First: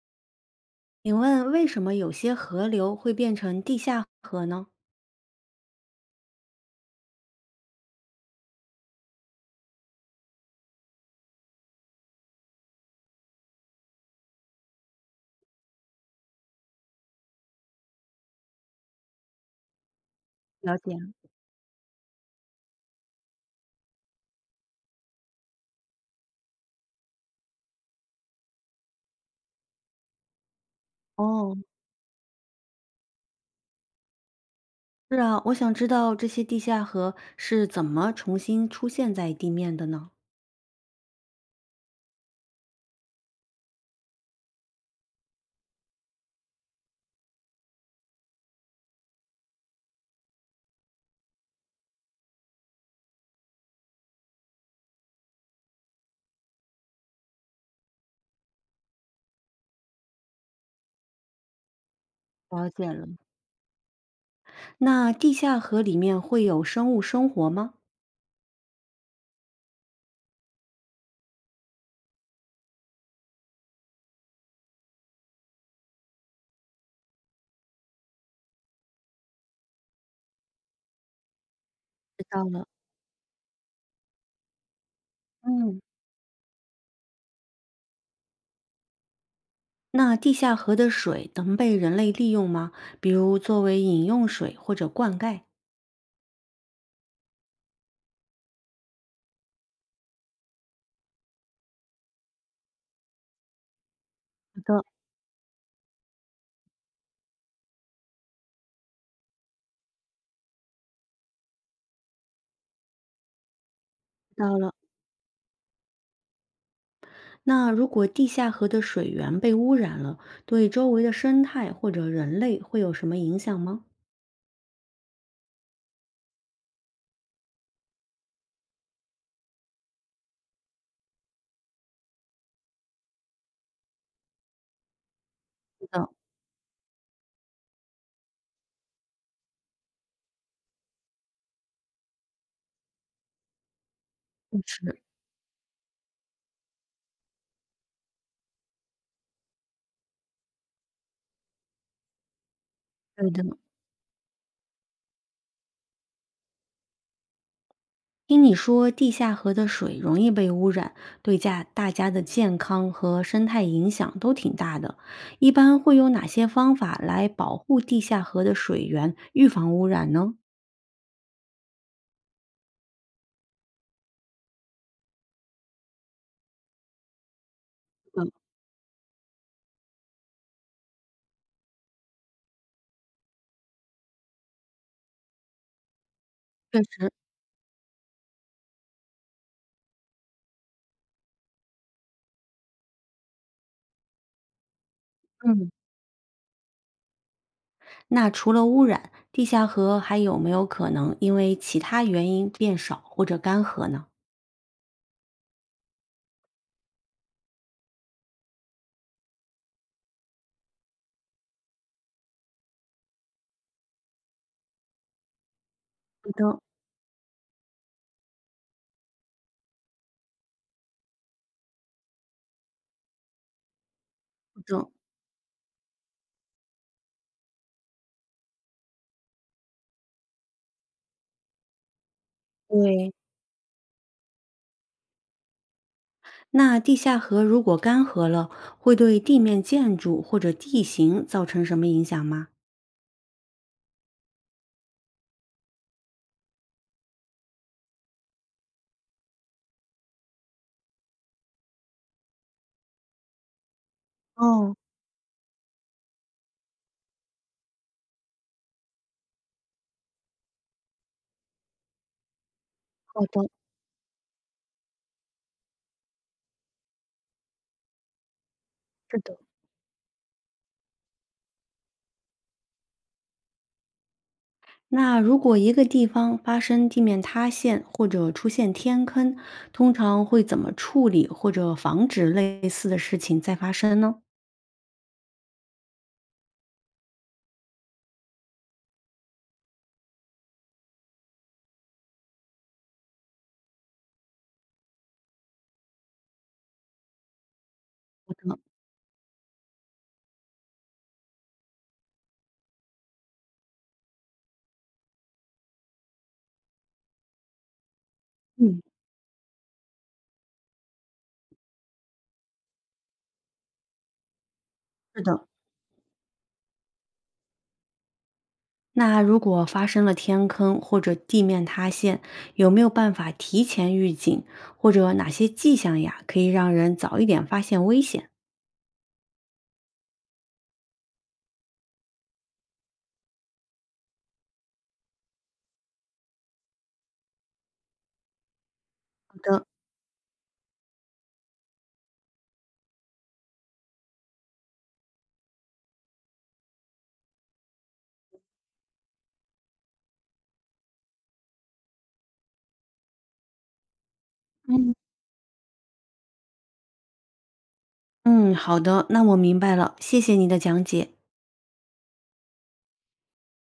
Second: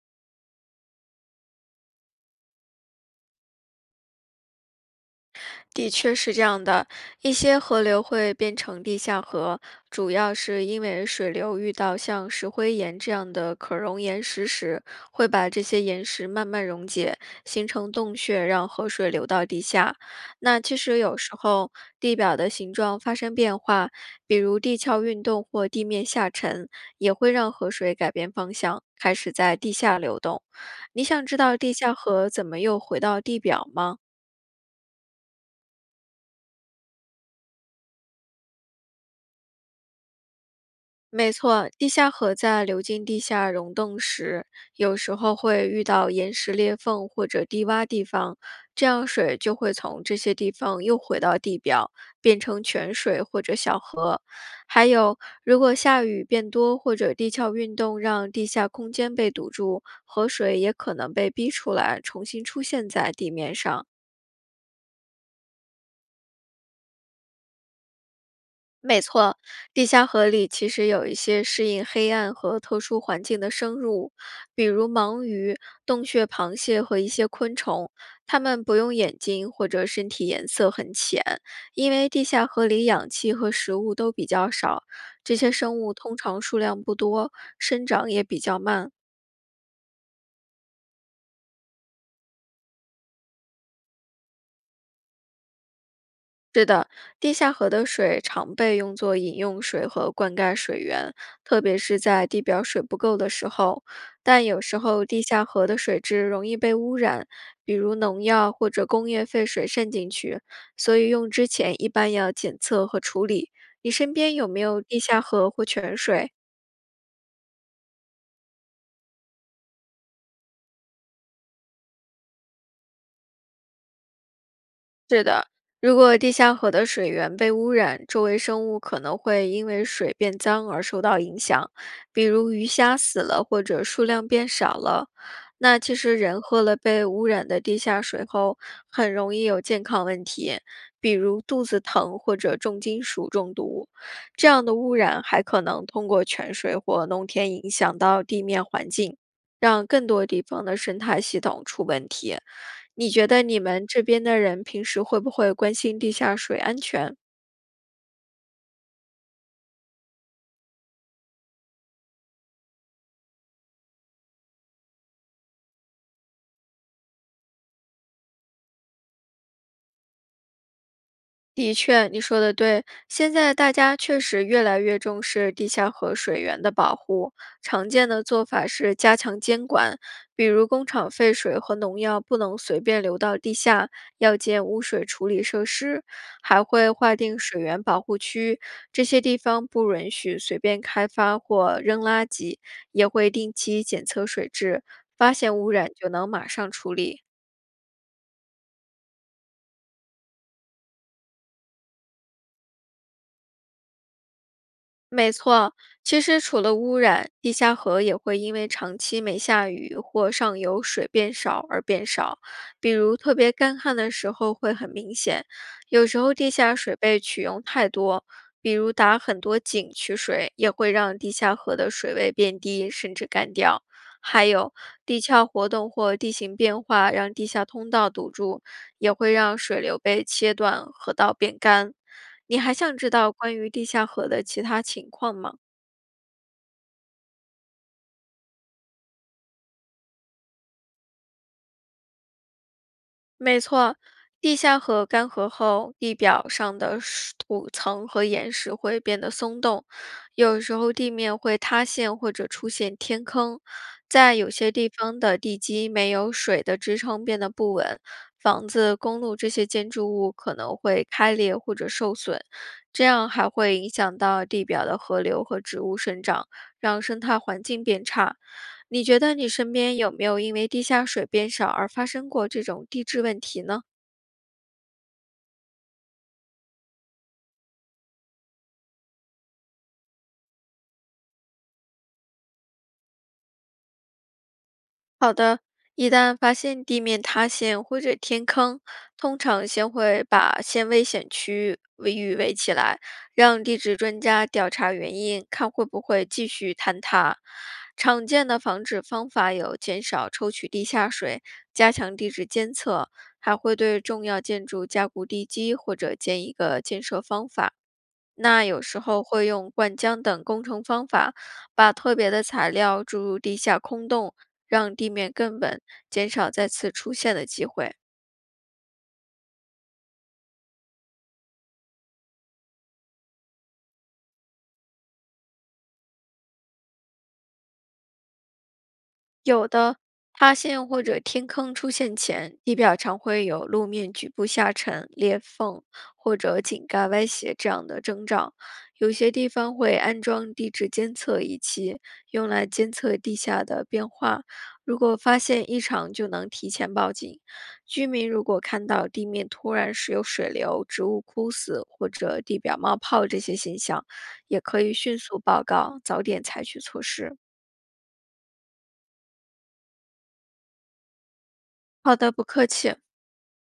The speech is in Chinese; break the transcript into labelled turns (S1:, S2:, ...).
S1: 请问为什么有些河流会变成地下河呢？
S2: 的确是这样的，一些河流会变成地下河，主要是因为水流遇到像石灰岩这样的可溶岩石时，会把这些岩石慢慢溶解，形成洞穴，让河水流到地下。那
S1: 了
S2: 其
S1: 解。
S2: 实有时候地表的形状发生变化，比如地壳运动或地面下沉，也会让河水改变方向，开始在地下流动。你想知
S1: 哦，
S2: 道地下河怎么又回到地表吗？
S1: 是啊，我想知道这些地下河是怎么重新出现在地面的呢？
S2: 没错，地下河在流进地下溶洞时，有时候会遇到岩石裂缝或者低洼地方，这样水就会从这些地方又回到地表，变成泉水或者小河。还有，如果下雨变多或者地壳运动让地下空间被堵住，河水也可能被逼出来，重新出
S1: 了解
S2: 现
S1: 了，
S2: 在地面上。
S1: 那地下河里面会有生物生活吗？
S2: 没错，地下河里其实有一些适应黑暗和特殊环境的生物，比如盲鱼、洞穴螃蟹和一些昆虫。它们不用眼睛或者身体颜色很浅，因为
S1: 知
S2: 地
S1: 道
S2: 下
S1: 了。
S2: 河里氧气和食物都比较少。这些生
S1: 嗯，
S2: 物通常数量不多，生长也比较慢。
S1: 那地下河的水能被人类利用吗？比如作为饮用水或者灌溉？
S2: 地下河的水常被用作饮用水和灌溉水源，特别是在地表水不够的时候。但有
S1: 好
S2: 时
S1: 的，
S2: 候地下河的水质容易被污染，比如农药或者工业废水渗进去，所以用之前一般要检测和处理。你身
S1: 知
S2: 边有
S1: 道
S2: 没
S1: 了。
S2: 有地下河或泉水？
S1: 那如果地下河的水源被污染了，对周围的生态或者人类会有什么影响吗？
S2: 是的，如果地下河的水源被污染，周围生物可能会因为水变脏而受到影响，比如鱼虾死了或者数量变少了。那
S1: 知
S2: 其
S1: 道。
S2: 实人喝了被污染的地下水后，很容易有健康问题，比如肚子疼或者重金属中毒。这
S1: 嗯
S2: 样的污
S1: 是，
S2: 染还可能通过泉水或农田影响到地面环境，让更多地方的生态系统出问题。你觉
S1: 对的。
S2: 得你们这边的人平时会不会关心地下水安全？
S1: 听你说地下河的水容易被污染，对家大家的健康和生态影响都挺大的。一般会用哪些方法来保护地下河的水源，预防污染呢？
S2: 的确，你说的对。现在大家确实越来越重视地下河水源的保护，常见的
S1: 嗯，
S2: 做法是加强监管，比如工厂废水和农药不能随便流到地下，要建污水处理设施，还
S1: 确
S2: 会
S1: 实，
S2: 划定水源保护区，这些地方不允许随便开发或扔垃圾，也会定期检测水质，发现
S1: 嗯。
S2: 污染就能马上处理。
S1: 那除了污染，地下河还有没有可能因为其他原因变少或者干涸呢？
S2: 没错，其实除了污染，地下河也会因为长期没下雨或上游水变少而变少。比如特别干旱的时候会很明显，有时候地下水被取用太多，比如打很多井取水，也会让地下河的水位变低，甚至干掉。还有
S1: 嗯，
S2: 地壳活动或地形变化，让地下通道堵住，也会让水流被切断，河道变干。你还想知
S1: 对。
S2: 道关于地下河的其他情况吗？
S1: 那地下河如果干涸了，会对地面建筑或者地形造成什么影响吗？
S2: 没错，地下河干涸后，地表上的石土层和岩石会变得松动，有时候地面会塌陷或者出现天坑。在有些
S1: 哦，
S2: 地方的地基没有水的支撑变得不稳，房子、公路这些建筑物可能会开裂或者受损，这
S1: 好
S2: 样
S1: 的。
S2: 还会影响到地表的河流和植物生长，让生态环境变差。你
S1: 是
S2: 觉得
S1: 的，
S2: 你身边有没有因为地下水变少而发生过这种地质问题呢？
S1: 那如果一个地方发生地面塌陷或者出现天坑，通常会怎么处理或者防止类似的事情再发生呢？
S2: 好的，一旦发现地面塌陷或者天坑，通常先会把先危险区域围起来，让地质专家调查原因，看会不会继续坍塌。常见的防止方法有减少抽取地下水、加强地质监测，还会对重要建筑加固地基或者建一个建设方法。那
S1: 嗯。
S2: 有时候会用灌浆等工程方法，把特别的材料注入地下空洞，让地
S1: 是
S2: 面
S1: 的，
S2: 更稳，减少再次出现的机会。
S1: 那如果发生了天坑或者地面塌陷，有没有办法提前预警，或者哪些迹象呀，可以让人早一点发现危险？
S2: 有的，塌陷或者天坑出现前，地表常会有路面局部下沉、裂缝或者井盖歪斜这样的征兆。有些地方会安装地质监测仪器，用来监测地下的变化。如果发现异常，就能提前报警。居民如果看到地面突然是有水流、植物枯死或者地表冒泡这些现象，也可
S1: 嗯，
S2: 以迅速报告，早点采取措施。
S1: 嗯，好的，那我明白了，谢谢你的讲解。
S2: 好的，不客气。